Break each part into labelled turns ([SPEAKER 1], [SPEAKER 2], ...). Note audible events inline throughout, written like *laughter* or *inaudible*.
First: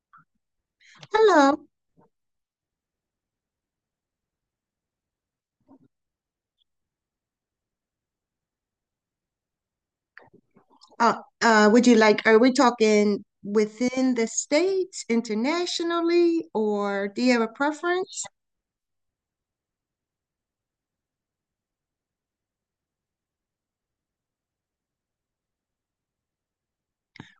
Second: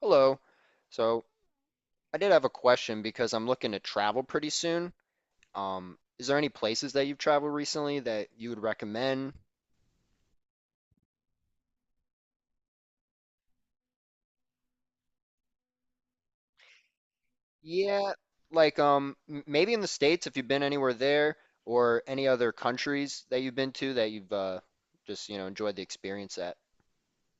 [SPEAKER 1] Hello. So,
[SPEAKER 2] Hello.
[SPEAKER 1] I did have a question because I'm looking to travel pretty soon. Is there any places that you've traveled recently that you would recommend?
[SPEAKER 2] Are we talking within the states, internationally, or do you have a
[SPEAKER 1] Yeah,
[SPEAKER 2] preference?
[SPEAKER 1] like maybe in the States if you've been anywhere there, or any other countries that you've been to that you've just, enjoyed the experience at.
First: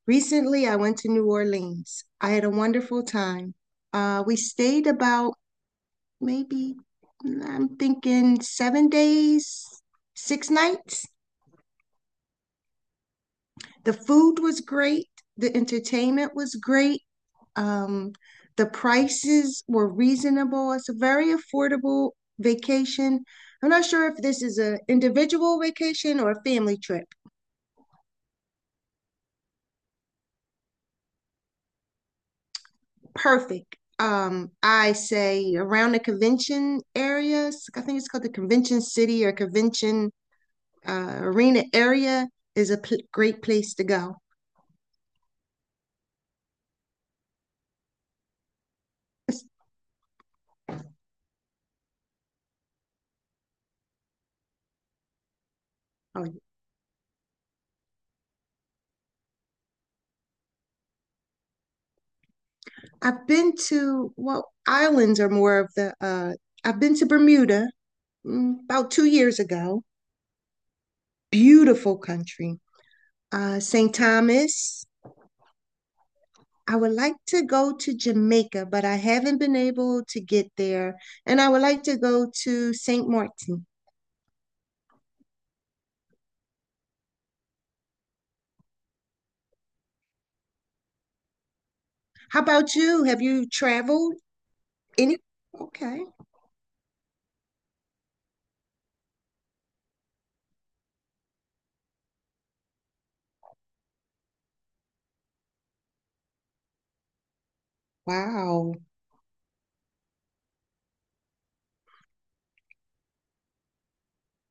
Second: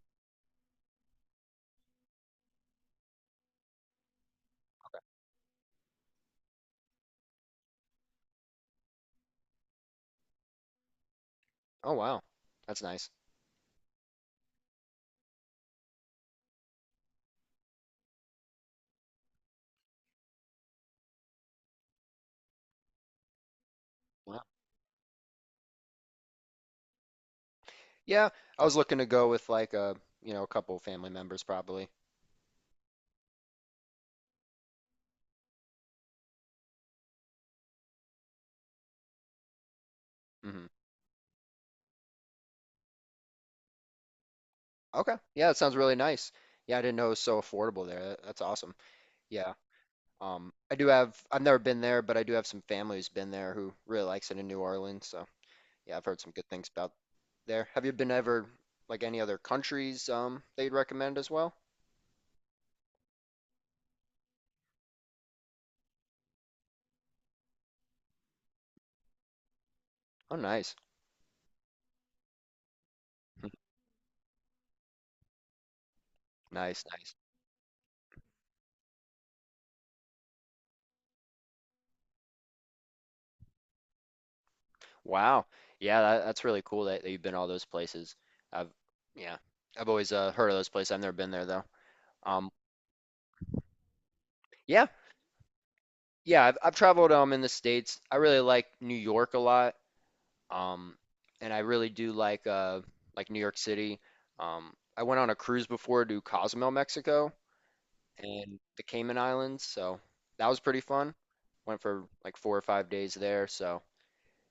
[SPEAKER 2] Recently, I went to New Orleans. I had a wonderful time. We stayed about maybe, I'm thinking 7 days, six nights.
[SPEAKER 1] Oh wow. That's nice.
[SPEAKER 2] The food was great. The entertainment was great. Um, the prices were reasonable. It's a very affordable vacation. I'm not sure if this
[SPEAKER 1] Wow.
[SPEAKER 2] is an individual vacation or a family trip.
[SPEAKER 1] Yeah, I was looking to go with a couple of family members probably.
[SPEAKER 2] Perfect. I say around the convention areas. I think it's called the Convention City or Convention
[SPEAKER 1] Hmm.
[SPEAKER 2] Arena area is a great place to go.
[SPEAKER 1] Okay, yeah, that sounds really nice. Yeah, I didn't know it was so affordable there. That's awesome. Yeah. I've never been there, but I do have some family who's been there who really likes it in New Orleans. So yeah, I've heard
[SPEAKER 2] Oh,
[SPEAKER 1] some good things about there. Have you been ever like any other countries that you'd recommend as well?
[SPEAKER 2] I've been to, well, islands are more of the, I've been to Bermuda. About 2 years ago.
[SPEAKER 1] Oh, nice.
[SPEAKER 2] Beautiful country.
[SPEAKER 1] *laughs*
[SPEAKER 2] St. Thomas. I
[SPEAKER 1] Nice,
[SPEAKER 2] would like
[SPEAKER 1] nice.
[SPEAKER 2] to go to Jamaica, but I haven't been able to get there. And I would like to go to St. Martin.
[SPEAKER 1] Wow. Yeah, that's really cool that, that you've been all those places. I've yeah, I've always heard of those places. I've never been there though.
[SPEAKER 2] How
[SPEAKER 1] Um,
[SPEAKER 2] about you? Have you traveled
[SPEAKER 1] yeah,
[SPEAKER 2] any? Okay.
[SPEAKER 1] yeah. I've traveled in the States. I really like New York a lot. Um, and I really do like New York City. I went on a cruise before to Cozumel, Mexico, and
[SPEAKER 2] Wow.
[SPEAKER 1] the Cayman Islands, so that was pretty fun. Went for like 4 or 5 days there, so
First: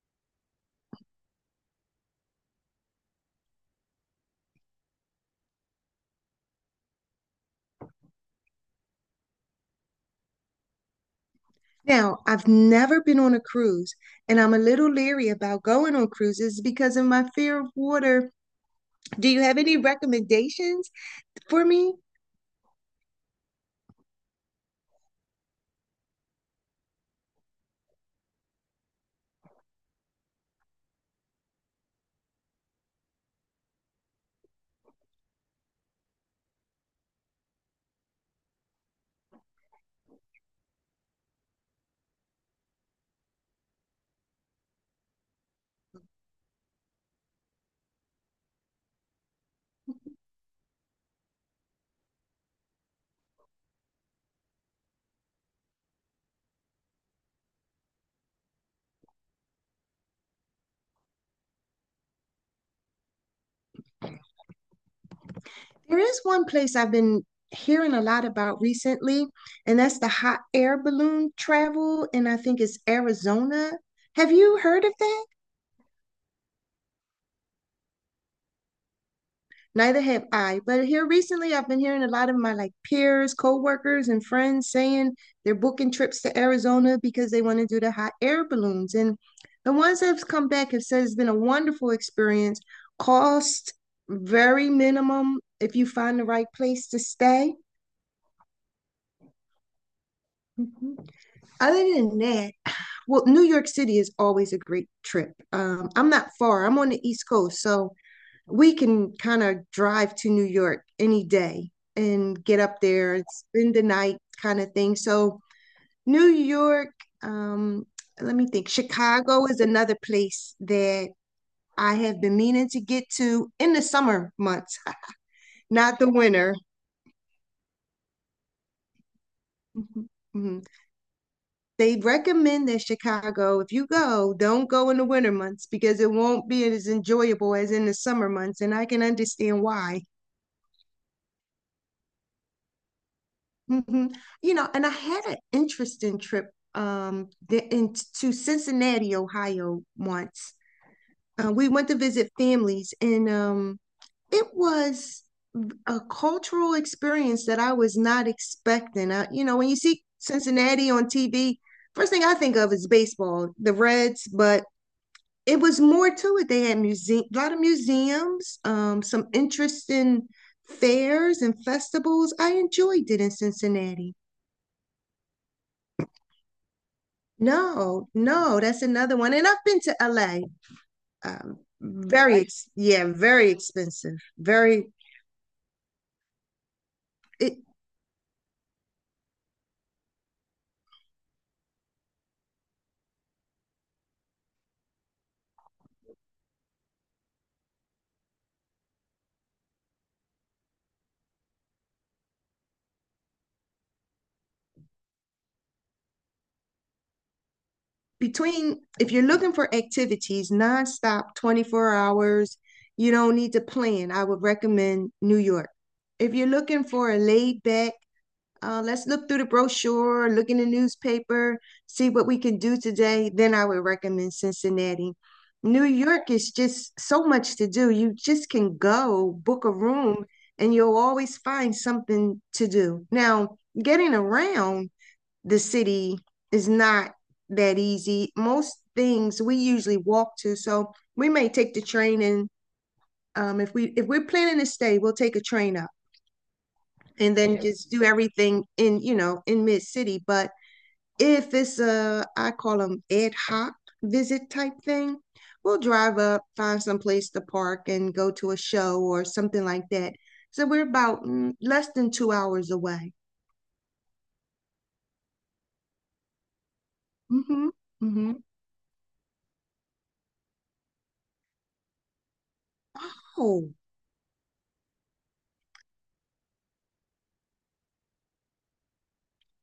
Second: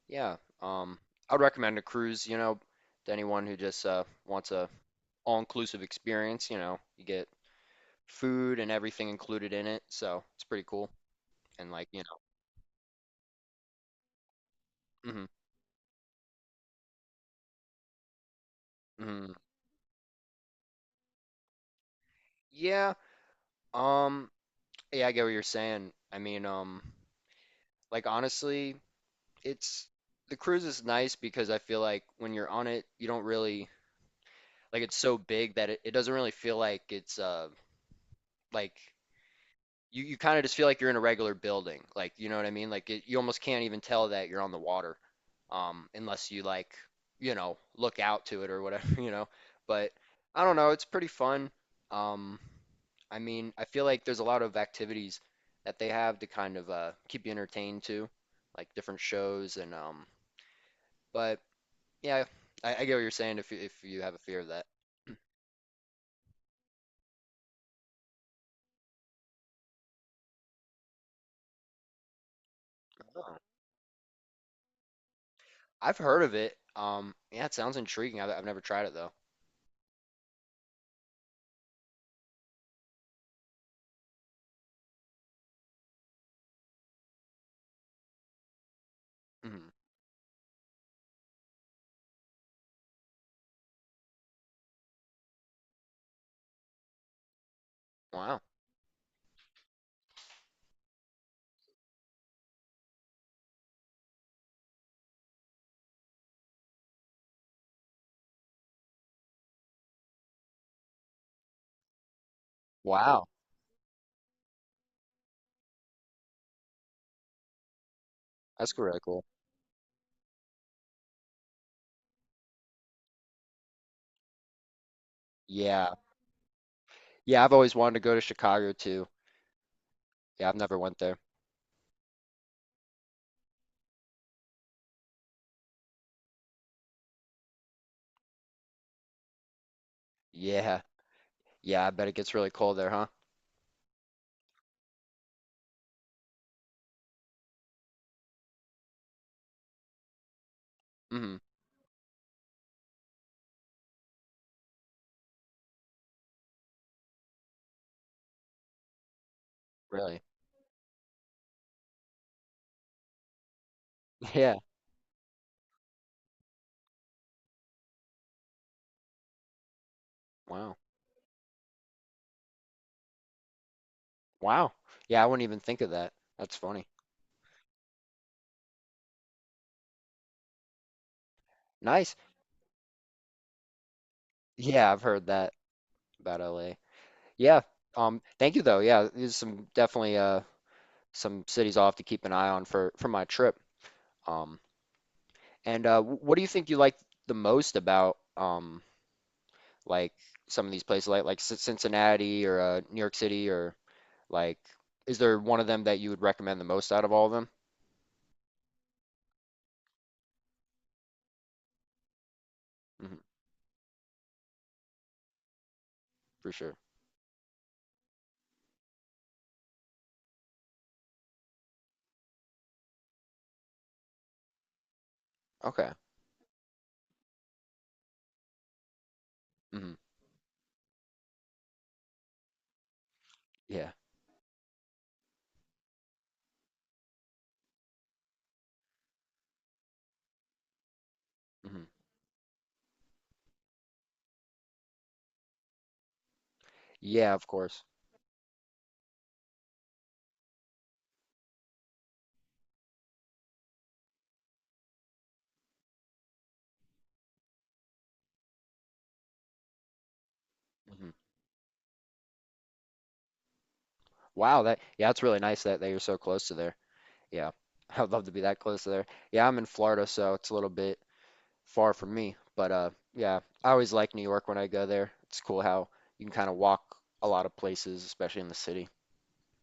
[SPEAKER 1] yeah. I would recommend a cruise, you know, to anyone who just wants a all-inclusive experience. You know, you get food and everything included in it, so it's pretty cool. And like, you
[SPEAKER 2] Now, I've never been on a cruise, and I'm a little
[SPEAKER 1] know, mhm,
[SPEAKER 2] leery about going on cruises because of my fear of water. Do
[SPEAKER 1] mhm.
[SPEAKER 2] you have any recommendations for me?
[SPEAKER 1] Yeah. Um, yeah, I get what you're saying. I mean, like honestly. It's The cruise is nice because I feel like when you're on it, you don't really it's so big that it doesn't really feel like it's like you kind of just feel like you're in a regular building. Like, you know what I mean? Like you almost can't even tell that you're on the water unless you you know, look out to it or whatever, *laughs* you know. But I don't know, it's pretty fun. Um I mean, I feel like there's a lot of activities that they have to kind of keep you entertained too, like different shows and but Yeah, I get what you're saying if if you have a fear of that. *clears throat*
[SPEAKER 2] There is one place I've been hearing a lot about recently, and that's the hot air balloon travel, and I think it's
[SPEAKER 1] Oh.
[SPEAKER 2] Arizona. Have you heard of that?
[SPEAKER 1] I've heard of it. Yeah, it sounds intriguing. I've never tried it though.
[SPEAKER 2] Neither have I. But here recently, I've been hearing a lot of my like peers, coworkers, and friends saying they're booking trips to Arizona because they want to do the hot air balloons. And
[SPEAKER 1] Hmm.
[SPEAKER 2] the ones that have come back have said it's been a wonderful experience. Cost very minimum if you find the right place to stay.
[SPEAKER 1] Wow.
[SPEAKER 2] Mhm. Other than that, well, New York City is always a great trip. I'm not far. I'm on the East Coast, so we can kind of drive to New York any day and get up there and
[SPEAKER 1] Wow.
[SPEAKER 2] spend the night kind of thing. So New York, um, let me think.
[SPEAKER 1] That's cool, really cool.
[SPEAKER 2] Chicago is another place that I have been meaning to get to in the summer months,
[SPEAKER 1] Yeah.
[SPEAKER 2] not the winter.
[SPEAKER 1] Yeah, I've always wanted to go to Chicago too.
[SPEAKER 2] Mhm,
[SPEAKER 1] Yeah, I've
[SPEAKER 2] mhm.
[SPEAKER 1] never went there.
[SPEAKER 2] They recommend that Chicago, if you go, don't go in the winter months because it won't be as enjoyable as in the summer months, and I can understand why.
[SPEAKER 1] Yeah. Yeah, I bet it gets really cold there, huh?
[SPEAKER 2] Hmm. You know, and I had an interesting trip um the, in, to Cincinnati, Ohio once.
[SPEAKER 1] Hmm.
[SPEAKER 2] We went to visit families, and it was a cultural experience that I was not expecting. I, you know, when you see
[SPEAKER 1] Really?
[SPEAKER 2] Cincinnati on TV, first thing I think of is baseball, the Reds,
[SPEAKER 1] *laughs* Yeah.
[SPEAKER 2] but it was more to it. They had museum, a lot of museums, some interesting
[SPEAKER 1] Wow.
[SPEAKER 2] fairs and festivals. I enjoyed it in Cincinnati.
[SPEAKER 1] Wow, Yeah, I wouldn't even think of that. That's funny.
[SPEAKER 2] No, no, that's another one. And I've been to LA.
[SPEAKER 1] Nice.
[SPEAKER 2] Very, ex Yeah, very expensive. Very,
[SPEAKER 1] Yeah, I've heard that about LA.
[SPEAKER 2] it
[SPEAKER 1] Yeah. Thank you though. Yeah, these are some definitely some cities I'll have to keep an eye on for my trip. Um, what do you think you like the most about like some of these places, like Cincinnati or New York City, or like is there one of them that you would recommend the most out of all of them?
[SPEAKER 2] Between, if you're looking for activities nonstop, 24 hours, you
[SPEAKER 1] Hmm,
[SPEAKER 2] don't need to plan. I would recommend New York. If you're
[SPEAKER 1] for sure.
[SPEAKER 2] looking for a laid back let's look through the brochure, look in the newspaper, see what we can do today. Then I would recommend Cincinnati. New
[SPEAKER 1] Okay.
[SPEAKER 2] York is just so much to do. You just can go book a
[SPEAKER 1] Hmm.
[SPEAKER 2] room and you'll always find something to do. Now,
[SPEAKER 1] Yeah.
[SPEAKER 2] getting around the city is not that easy. Most things we usually walk to, so we may take the
[SPEAKER 1] Hmm.
[SPEAKER 2] train and if we're planning to stay, we'll take a train up
[SPEAKER 1] Yeah,
[SPEAKER 2] and
[SPEAKER 1] of
[SPEAKER 2] then yeah,
[SPEAKER 1] course.
[SPEAKER 2] just do everything in, you know, in mid city. But if it's a, I call them ad hoc visit type thing, we'll drive up, find some place to park and go to a show or something like that. So we're
[SPEAKER 1] Hmm.
[SPEAKER 2] about less than 2 hours away.
[SPEAKER 1] Wow, that's really nice that that you're so close to there. Yeah,
[SPEAKER 2] Hmm.
[SPEAKER 1] *laughs* I'd love to be
[SPEAKER 2] Hmm.
[SPEAKER 1] that close to there. Yeah, I'm in Florida, so it's a little bit far from me. But yeah, I
[SPEAKER 2] Oh,
[SPEAKER 1] always like New York when I go there. It's cool how you can kind of walk a lot of places, especially in the city.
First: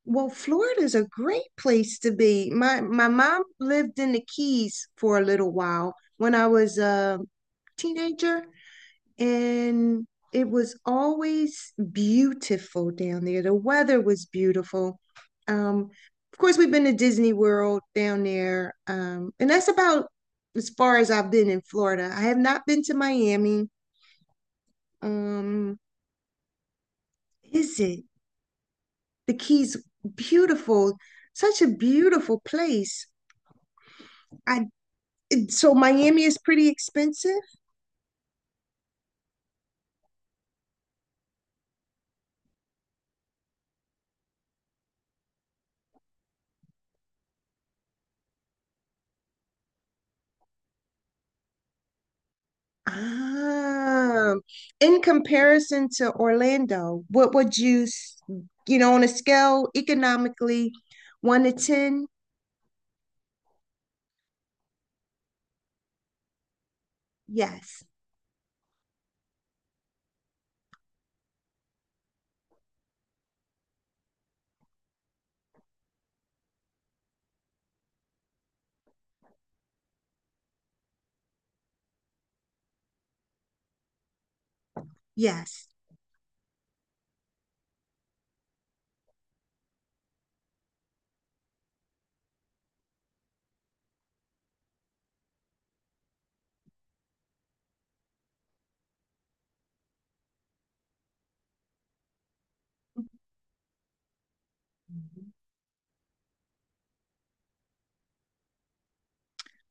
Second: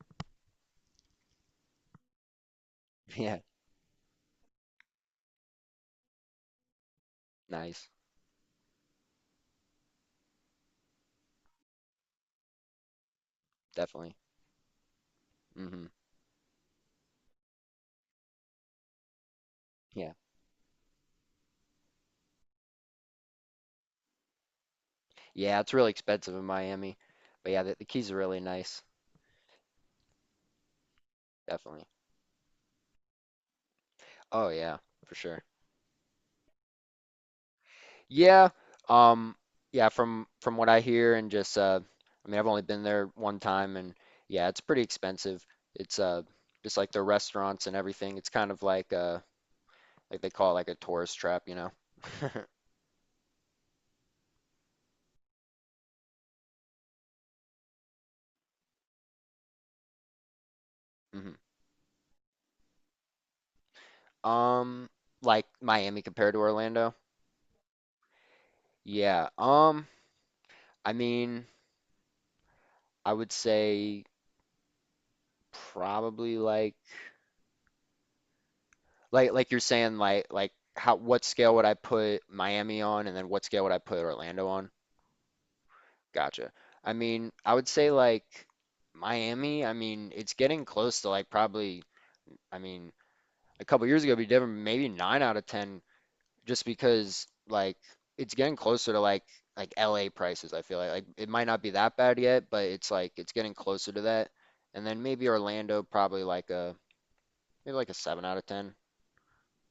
[SPEAKER 2] well, Florida's a great place to be. My
[SPEAKER 1] *laughs* Yeah,
[SPEAKER 2] mom lived in the Keys for a little while when I was a
[SPEAKER 1] nice,
[SPEAKER 2] teenager, and it was always beautiful down there. The weather
[SPEAKER 1] definitely.
[SPEAKER 2] was beautiful.
[SPEAKER 1] Hmm.
[SPEAKER 2] Um, of course, we've been to Disney World down there, and that's about
[SPEAKER 1] Yeah,
[SPEAKER 2] as far as I've been in Florida. I have not been to Miami.
[SPEAKER 1] yeah, it's
[SPEAKER 2] Um,
[SPEAKER 1] really expensive in Miami, but yeah,
[SPEAKER 2] is
[SPEAKER 1] the
[SPEAKER 2] it
[SPEAKER 1] Keys are really nice,
[SPEAKER 2] the Keys? Beautiful, such a
[SPEAKER 1] definitely.
[SPEAKER 2] beautiful place.
[SPEAKER 1] Oh
[SPEAKER 2] I
[SPEAKER 1] yeah, for sure.
[SPEAKER 2] So Miami is pretty expensive.
[SPEAKER 1] Yeah, um, yeah, from what I hear and just I mean, I've only been there one time, and yeah, it's pretty expensive. It's just like the restaurants and everything. It's kind of like they call it like a tourist trap, you know.
[SPEAKER 2] Ah, in comparison to Orlando, what would you, you know, on a scale economically,
[SPEAKER 1] Mhm.
[SPEAKER 2] one to ten?
[SPEAKER 1] Um, like Miami compared to Orlando?
[SPEAKER 2] Yes,
[SPEAKER 1] Yeah. I mean, I would say probably like you're saying like, how, what scale would I put Miami on, and then what scale would I put Orlando on?
[SPEAKER 2] yes.
[SPEAKER 1] Gotcha. I mean, I would say Miami, I mean, it's getting close to like probably I mean, a couple years ago it'd be different, maybe 9 out of 10 just because it's getting closer to LA prices, I feel like. Like it might not be that bad yet, but it's getting closer to that. And then maybe Orlando probably like a 7 out of 10.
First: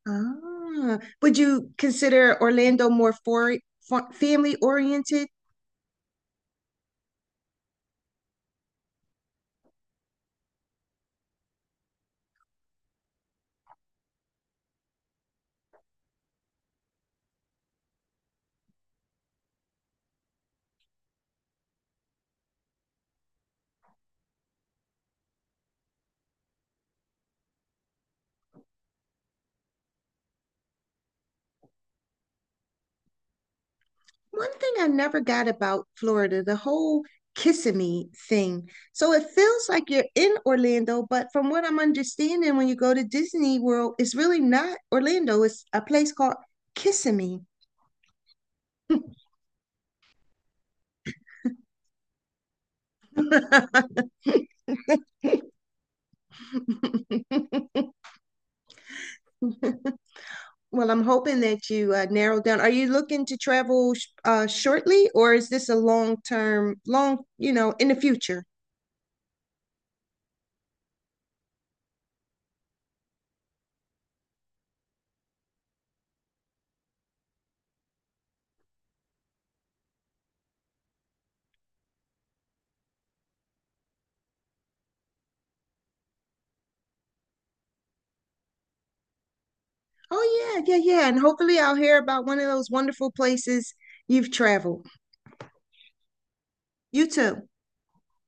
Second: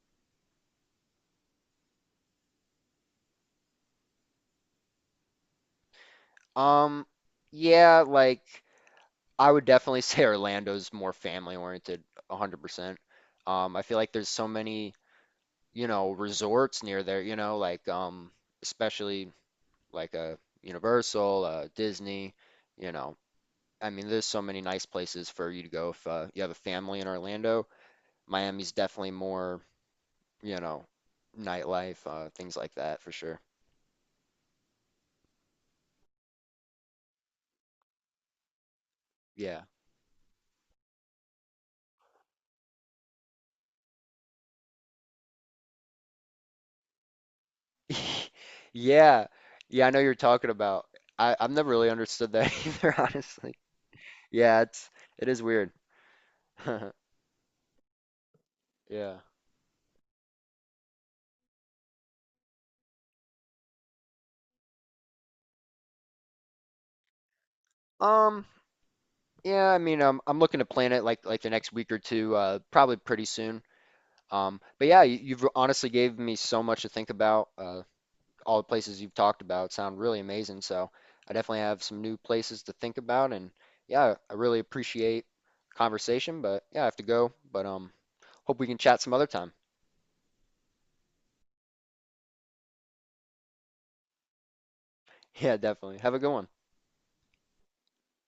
[SPEAKER 2] Ah, would you consider Orlando more for family oriented?
[SPEAKER 1] Um yeah, I would definitely *laughs* say Orlando's more family oriented, 100%. Um, I feel like there's so many, you know, resorts near there, you know, like especially like a Universal, Disney, you know, I mean, there's so many nice places for you to go if you have a family in Orlando. Miami's definitely more, you know, nightlife, things like that for sure.
[SPEAKER 2] One thing I never got about Florida, the whole Kissimmee thing. So it
[SPEAKER 1] Yeah.
[SPEAKER 2] feels like you're in Orlando, but from what I'm understanding, when you go to Disney World, it's really not Orlando. It's a place called Kissimmee.
[SPEAKER 1] *laughs* Yeah. Yeah, I know you're talking about. I've never really understood that *laughs* either, honestly.
[SPEAKER 2] *laughs*
[SPEAKER 1] Yeah, it is weird. Yeah.
[SPEAKER 2] Well, I'm hoping that you narrow down. Are you looking to travel shortly, or is this a long term, long, you know, in the future?
[SPEAKER 1] Um, yeah, I mean, I'm looking to plan it like the next week or two, probably pretty soon. But yeah, you've honestly gave me so much to think about. All the places you've talked about sound really amazing. So I definitely have some new places to think about. And yeah, I really appreciate conversation, but yeah, I have to go. But hope we can chat some other time. *laughs*
[SPEAKER 2] Oh, yeah, yeah, yeah. And hopefully I'll hear about one of those wonderful places you've traveled.
[SPEAKER 1] Yeah, definitely. Have a good one.
[SPEAKER 2] You too.